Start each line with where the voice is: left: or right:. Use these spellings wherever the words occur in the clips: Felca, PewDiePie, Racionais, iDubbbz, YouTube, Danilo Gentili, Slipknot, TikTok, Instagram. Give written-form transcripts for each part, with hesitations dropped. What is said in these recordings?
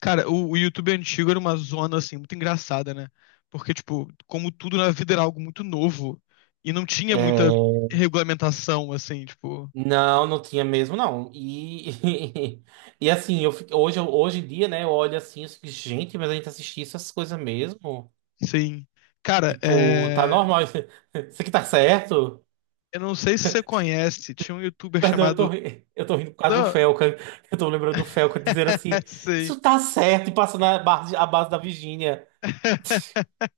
left: Cara, o YouTube antigo era uma zona, assim, muito engraçada, né? Porque, tipo, como tudo na vida era algo muito novo e não tinha muita
right: É,
left: regulamentação, assim, tipo,
right: não, não tinha mesmo, não. E, e assim, hoje, hoje em dia, né, eu olho assim, eu fico, gente, mas a gente assistia essas coisas mesmo?
left: sim. Cara,
right: Tipo, tá
left: é...
right: normal, isso aqui tá certo?
left: eu não sei se você conhece, tinha um YouTuber
right: Perdão,
left: chamado.
right: eu tô rindo por causa do
left: Não,
right: Felca. Eu tô lembrando do Felca dizer assim,
left: sim.
right: isso tá certo, e passando a base da Virgínia.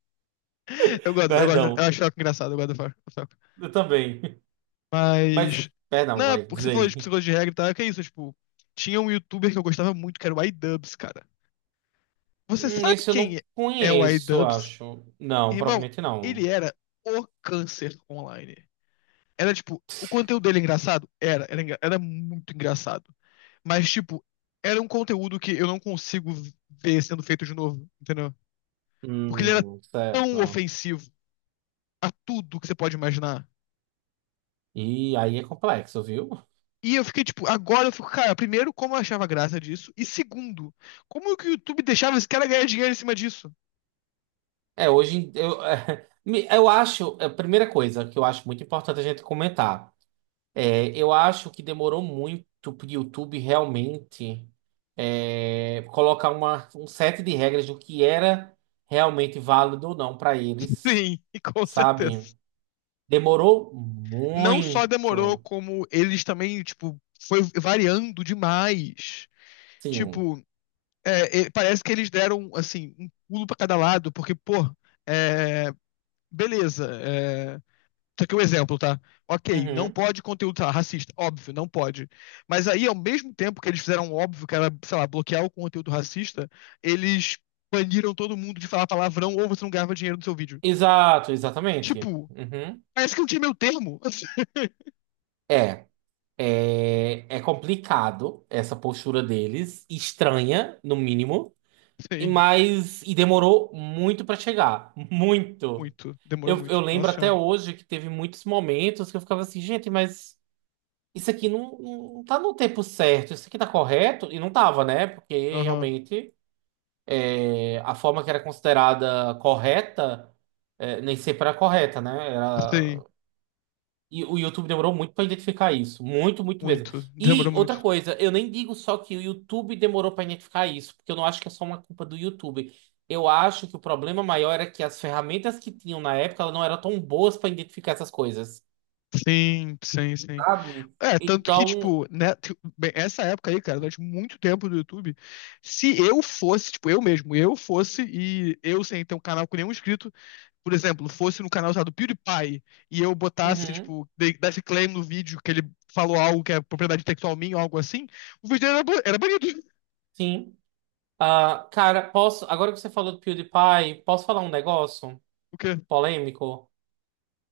left: Eu gosto, eu gosto, eu
right: Perdão,
left: acho ela engraçado, eu gosto do Falco, do Falco.
right: eu também. Mas,
left: Mas.
right: perdão,
left: Não, é
right: vai,
left: porque
right: diz
left: você falou de
right: aí.
left: psicologia de regra e tal, é que é isso, tipo, tinha um YouTuber que eu gostava muito, que era o iDubbbz, cara. Você sabe
right: Esse eu não
left: quem é o
right: conheço, eu
left: iDubbbz?
right: acho. Não,
left: Irmão,
right: provavelmente
left: ele
right: não.
left: era o câncer online. Era tipo, o conteúdo dele é engraçado? Era, era muito engraçado. Mas, tipo, era um conteúdo que eu não consigo ver sendo feito de novo, entendeu? Porque ele era tão
right: Certo.
left: ofensivo a tudo que você pode imaginar.
right: E aí é complexo, viu?
left: E eu fiquei, tipo, agora eu fico, cara, primeiro, como eu achava graça disso? E segundo, como que o YouTube deixava esse cara ganhar dinheiro em cima disso?
right: Eu, eu acho, a primeira coisa que eu acho muito importante a gente comentar, eu acho que demorou muito pro YouTube realmente colocar uma, um set de regras do que era realmente válido ou não para
left: Sim,
right: eles,
left: e com certeza.
right: sabe? Demorou
left: Não só demorou,
right: muito.
left: como eles também, tipo, foi variando demais.
right: Sim.
left: Tipo, parece que eles deram, assim, um pulo pra cada lado, porque, pô, é, beleza. É, isso aqui é um exemplo, tá? Ok, não
right: Uhum.
left: pode conteúdo sei lá, racista, óbvio, não pode. Mas aí, ao mesmo tempo que eles fizeram um óbvio que era, sei lá, bloquear o conteúdo racista, eles baniram todo mundo de falar palavrão ou você não ganhava dinheiro no seu vídeo.
right: Exato, exatamente.
left: Tipo,
right: Uhum.
left: parece que não tinha meu termo.
right: É. É, é complicado essa postura deles, estranha, no mínimo, e
left: Sim,
right: mas e demorou muito pra chegar, muito.
left: muito. Demorou
right: Eu
left: muito.
right: lembro
left: Nossa
right: até
left: senhora.
right: hoje que teve muitos momentos que eu ficava assim, gente, mas isso aqui não, não tá no tempo certo, isso aqui tá correto? E não tava, né? Porque
left: Aham.
right: realmente a forma que era considerada correta, nem sempre era correta, né? Era.
left: Sim,
right: E o YouTube demorou muito para identificar isso. Muito, muito mesmo.
left: muito.
right: E
left: Demorou
right: outra
left: muito.
right: coisa, eu nem digo só que o YouTube demorou para identificar isso, porque eu não acho que é só uma culpa do YouTube. Eu acho que o problema maior era que as ferramentas que tinham na época elas não eram tão boas para identificar essas coisas.
left: Sim, sim, sim.
right: Sabe?
left: É, tanto que,
right: Então,
left: tipo, né, bem, essa época aí, cara, durante muito tempo do YouTube, se eu fosse, tipo, eu mesmo, eu fosse e eu sem ter um canal com nenhum inscrito, por exemplo, fosse no canal usado PewDiePie e eu botasse,
right: uhum,
left: tipo, desse claim no vídeo que ele falou algo que é propriedade intelectual minha ou algo assim, o vídeo era, era banido.
right: sim. Ah, cara, posso. Agora que você falou do PewDiePie, posso falar um negócio
left: O quê?
right: polêmico?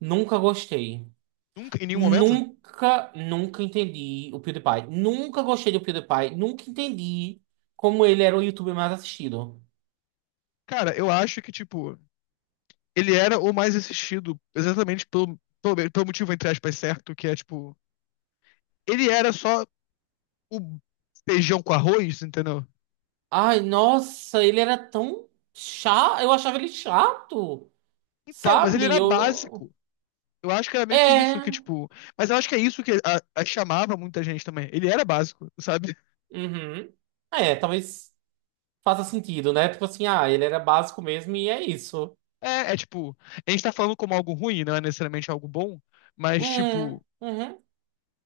right: Nunca gostei.
left: Nunca, em nenhum momento.
right: Nunca, nunca entendi o PewDiePie. Nunca gostei do PewDiePie. Nunca entendi como ele era o YouTuber mais assistido.
left: Cara, eu acho que, tipo, ele era o mais assistido exatamente pelo motivo, entre aspas, certo, que é, tipo, ele era só o feijão com arroz, entendeu?
right: Ai, nossa, ele era tão chato. Eu achava ele chato,
left: Então, mas ele
right: sabe?
left: era
right: Eu...
left: básico. Eu acho que era meio que isso, que
right: É.
left: tipo. Mas eu acho que é isso que chamava muita gente também. Ele era básico, sabe?
right: Uhum. É, talvez faça sentido, né? Tipo assim, ah, ele era básico mesmo e é isso.
left: É, é tipo. A gente tá falando como algo ruim, não é necessariamente algo bom, mas tipo.
right: Uhum.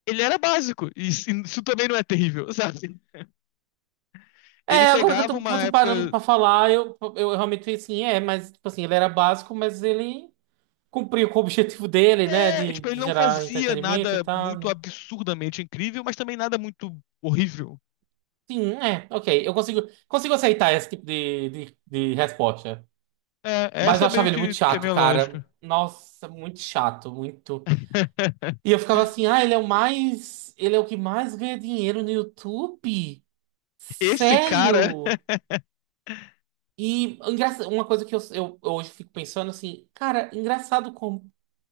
left: Ele era básico, e isso também não é terrível, sabe? Ele
right: É, agora
left: pegava
right: que eu
left: uma
right: tô parando
left: época.
right: pra falar, eu realmente fiquei assim, é, mas, tipo assim, ele era básico, mas ele cumpriu com o objetivo dele, né?
left: É, tipo, ele
right: De
left: não
right: gerar
left: fazia
right: entretenimento e
left: nada
right: tal.
left: muito
right: Né?
left: absurdamente incrível, mas também nada muito horrível.
right: Sim, é, ok. Eu consigo, consigo aceitar esse tipo de resposta.
left: É,
right: Mas
left: essa
right: eu
left: é
right: achava
left: meio
right: ele muito
left: que é a
right: chato,
left: minha
right: cara.
left: lógica.
right: Nossa, muito chato, muito. E eu ficava assim, ah, ele é o mais. Ele é o que mais ganha dinheiro no YouTube?
left: Esse cara.
right: Sério? E uma coisa que eu hoje fico pensando assim, cara, engraçado como.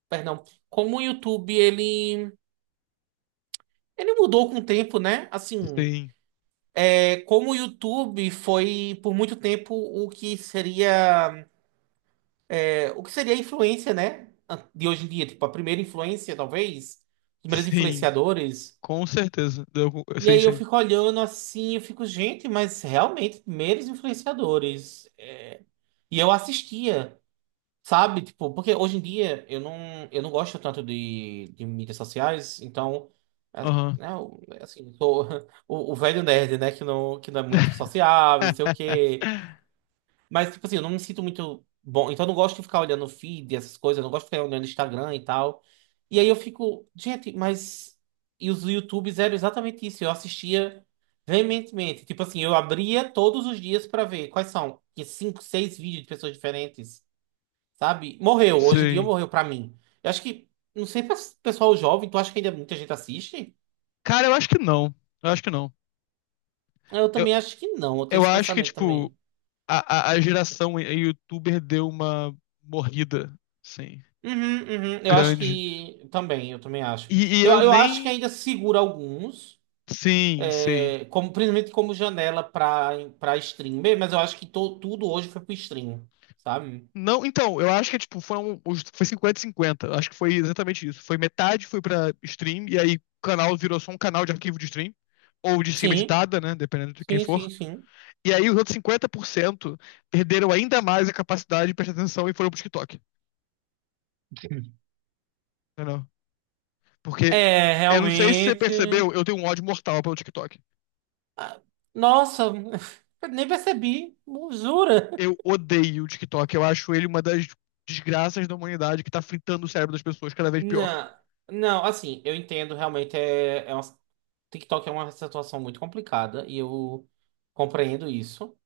right: Perdão, como o YouTube ele. Ele mudou com o tempo, né? Assim.
left: Sim,
right: Como o YouTube foi por muito tempo o que seria o que seria a influência, né? De hoje em dia, tipo, a primeira influência, talvez, os primeiros
left: sim,
right: influenciadores.
left: com certeza.
right: E
left: Sim,
right: aí eu
left: sim.
right: fico olhando assim, eu fico, gente, mas realmente, primeiros influenciadores. E eu assistia, sabe? Tipo, porque hoje em dia eu não gosto tanto de mídias sociais, então, é,
left: Aham.
right: né, assim, eu sou o velho nerd, né? Que não é muito sociável, não sei o quê. Mas, tipo assim, eu não me sinto muito bom. Então, eu não gosto de ficar olhando feed, essas coisas. Eu não gosto de ficar olhando Instagram e tal. E aí eu fico, gente, mas. E os YouTubes eram exatamente isso. Eu assistia veementemente. Tipo assim, eu abria todos os dias pra ver quais são. Tinha cinco, seis vídeos de pessoas diferentes, sabe? Morreu. Hoje em dia
left: Sim.
right: morreu pra mim. Eu acho que. Não sei, pra pessoal jovem, tu acha que ainda muita gente assiste?
left: Cara, eu acho que não. Eu acho que não.
right: Eu
left: Eu,
right: também acho que não. Eu tenho
left: eu
right: esse
left: acho que,
right: pensamento
left: tipo,
right: também.
left: a geração youtuber deu uma morrida, sim,
right: Uhum, uhum. Eu acho
left: grande.
right: que também, eu também acho.
left: E
right: Eu,
left: eu
right: eu acho que
left: nem.
right: ainda segura alguns,
left: Sim, sim.
right: como, principalmente como janela para stream, bem mas eu acho que tudo hoje foi pro stream, sabe?
left: Não, então, eu acho que tipo, foi 50 cinquenta. Eu acho que foi exatamente isso. Foi metade foi pra stream e aí o canal virou só um canal de arquivo de stream ou de cima
right: Sim,
left: editada, né, dependendo de quem
right: sim,
left: for.
right: sim, sim.
left: E aí os outros 50% perderam ainda mais a capacidade de prestar atenção e foram pro TikTok, entendeu? Porque
right: É,
left: eu não sei se você percebeu,
right: realmente.
left: eu tenho um ódio mortal pelo TikTok.
right: Ah, nossa, eu nem percebi, jura?
left: Eu odeio o TikTok, eu acho ele uma das desgraças da humanidade que tá fritando o cérebro das pessoas cada vez pior.
right: Não, não, assim, eu entendo, realmente é, é uma... TikTok é uma situação muito complicada e eu compreendo isso.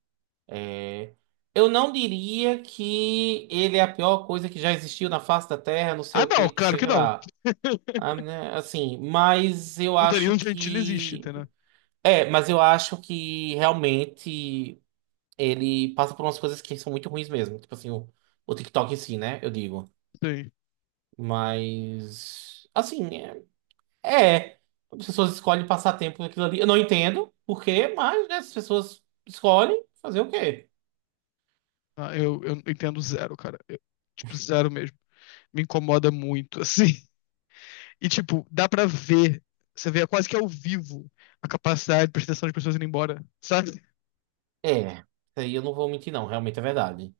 right: Eu não diria que ele é a pior coisa que já existiu na face da Terra, não sei
left: Ah,
right: o
left: não,
right: que, não
left: claro
right: sei o
left: que
right: que
left: não.
right: lá. Ah, né, assim, mas eu
left: O
right: acho
left: Danilo Gentili existe,
right: que.
left: entendeu?
right: É, mas eu acho que realmente ele passa por umas coisas que são muito ruins mesmo. Tipo assim, o TikTok em si, né? Eu digo.
left: Sim.
right: Mas. Assim, é. É. As pessoas escolhem passar tempo naquilo ali. Eu não entendo por quê, mas, né, as pessoas escolhem fazer o quê?
left: Ah, eu entendo zero, cara. Eu, tipo, zero mesmo. Me incomoda muito, assim. E, tipo, dá pra ver. Você vê é quase que ao vivo a capacidade de prestação das pessoas indo embora, sabe?
right: É. Isso aí eu não vou mentir, não. Realmente é verdade.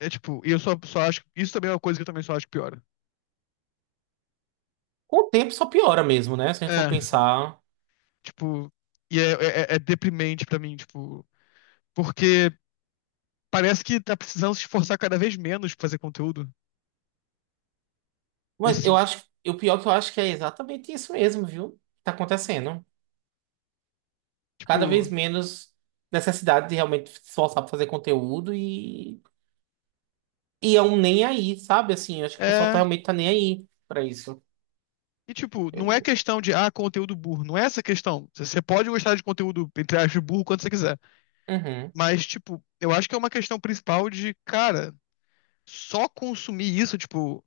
left: É tipo, e eu só acho. Isso também é uma coisa que eu também só acho que piora.
right: Com o tempo só piora mesmo, né? Se a gente for
left: É,
right: pensar.
left: tipo. E é deprimente pra mim, tipo. Porque parece que tá precisando se esforçar cada vez menos pra fazer conteúdo.
right: Mas
left: Nesse
right: eu
left: sentido.
right: acho. O pior que eu acho que é exatamente isso mesmo, viu? Que tá acontecendo. Cada
left: Tipo.
right: vez menos necessidade de realmente se esforçar pra fazer conteúdo e. E é um nem aí, sabe? Assim, eu acho que o pessoal tá,
left: É.
right: realmente tá nem aí pra isso.
left: E, tipo, não é questão de, ah, conteúdo burro. Não é essa a questão. Você pode gostar de conteúdo, entre aspas, burro quando você quiser.
right: Uhum,
left: Mas, tipo, eu acho que é uma questão principal de, cara, só consumir isso, tipo,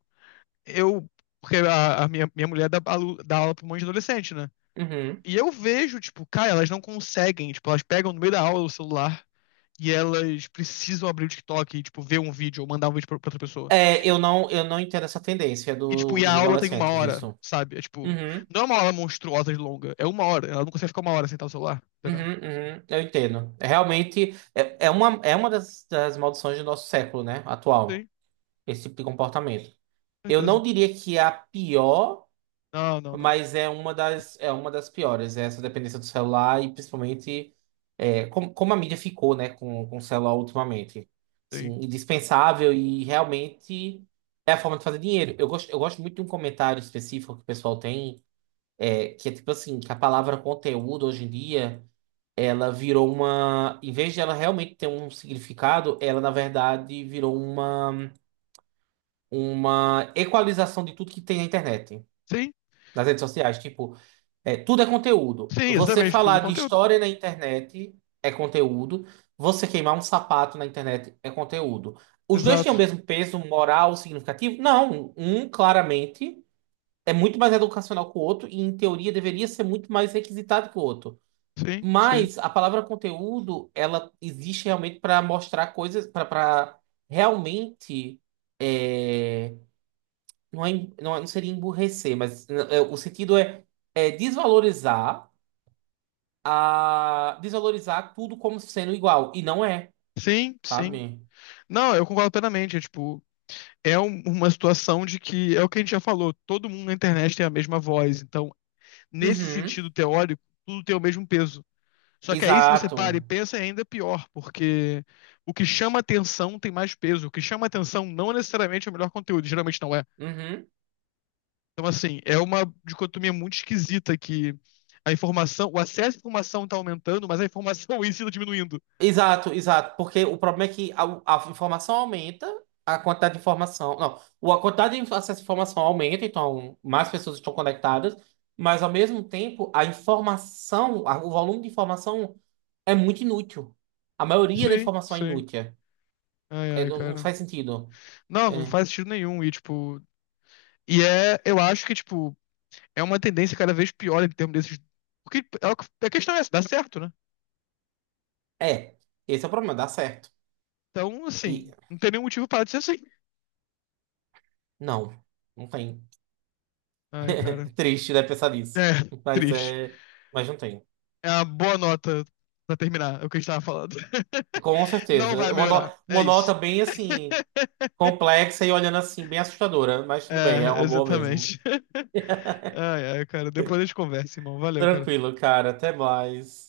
left: eu. Porque a minha mulher dá aula pra um monte de adolescente, né?
right: uhum.
left: E eu vejo, tipo, cara, elas não conseguem. Tipo, elas pegam no meio da aula o celular e elas precisam abrir o TikTok e, tipo, ver um vídeo ou mandar um vídeo pra outra pessoa.
right: É, eu não entendo essa tendência
left: E, tipo,
right: do,
left: e a
right: dos
left: aula tem uma
right: adolescentes
left: hora,
right: disso.
left: sabe? É tipo,
right: Uhum.
left: não é uma aula monstruosa de longa, é uma hora. Ela não consegue ficar uma hora sentada no celular,
right: Uhum,
left: entendeu?
right: uhum, eu entendo. É realmente é, é uma das, das maldições do nosso século, né? Atual.
left: Sim,
right: Esse tipo de comportamento. Eu não
left: certeza.
right: diria que é a pior,
left: Não, não, não.
right: mas é uma das piores, é essa dependência do celular e principalmente como, como a mídia ficou, né, com o celular ultimamente. Assim,
left: Sim.
right: indispensável e realmente é a forma de fazer dinheiro. Eu gosto muito de um comentário específico que o pessoal tem, que é tipo assim, que a palavra conteúdo hoje em dia, ela virou uma... Em vez de ela realmente ter um significado, ela na verdade virou uma equalização de tudo que tem na internet,
left: Sim,
right: nas redes sociais. Tipo, é, tudo é conteúdo.
left: sim,
right: Você
left: exatamente, tudo
right: falar
left: é
right: de
left: conteúdo.
right: história na internet é conteúdo. Você queimar um sapato na internet é conteúdo. Os dois têm o
left: Exato.
right: mesmo peso moral significativo? Não. Um, claramente, é muito mais educacional que o outro e, em teoria, deveria ser muito mais requisitado que o outro.
left: Sim, sim.
right: Mas a palavra conteúdo, ela existe realmente para mostrar coisas, para realmente. é, não, é, não, não seria emburrecer, mas é, o sentido é, é desvalorizar a desvalorizar tudo como sendo igual. E não é,
left: Sim, sim.
right: sabe?
left: Não, eu concordo plenamente. É, tipo, uma situação de que é o que a gente já falou, todo mundo na internet tem a mesma voz. Então, nesse
right: Uhum.
left: sentido teórico, tudo tem o mesmo peso. Só que aí, se você para
right: Exato.
left: e pensa, é ainda pior, porque o que chama atenção tem mais peso. O que chama atenção não é necessariamente é o melhor conteúdo, geralmente não é.
right: Uhum.
left: Então, assim, é uma dicotomia muito esquisita que a informação, o acesso à informação está aumentando, mas a informação em si tá diminuindo.
right: Exato, exato. Porque o problema é que a informação aumenta, a quantidade de informação. Não, a quantidade de acesso à informação aumenta, então mais pessoas estão conectadas, mas ao mesmo tempo a informação, o volume de informação é muito inútil. A maioria da
left: Sim,
right: informação é
left: sim.
right: inútil.
left: Ai,
right: É,
left: ai,
right: não, não
left: cara.
right: faz sentido.
left: Não, não faz sentido nenhum. E, tipo, e é, eu acho que, tipo, é uma tendência cada vez pior em termos desses. Porque é a questão é essa, dá certo, né?
right: É. É. Esse é o problema, dá certo.
left: Então,
right: E
left: assim, não tem nenhum motivo para ser assim.
right: não, não tem.
left: Ai,
right: É
left: cara.
right: triste, né, pensar nisso.
left: É,
right: Mas
left: triste.
right: é. Mas não tem.
left: É uma boa nota pra terminar é o que a gente tava falando.
right: Com
left: Não vai
right: certeza. Uma,
left: melhorar. É
right: uma nota
left: isso.
right: bem assim, complexa e olhando assim, bem assustadora. Mas tudo bem, é
left: É,
right: uma boa mesmo.
left: exatamente. Ai, ai, cara. Depois a gente conversa, irmão. Valeu, cara.
right: Tranquilo, cara. Até mais.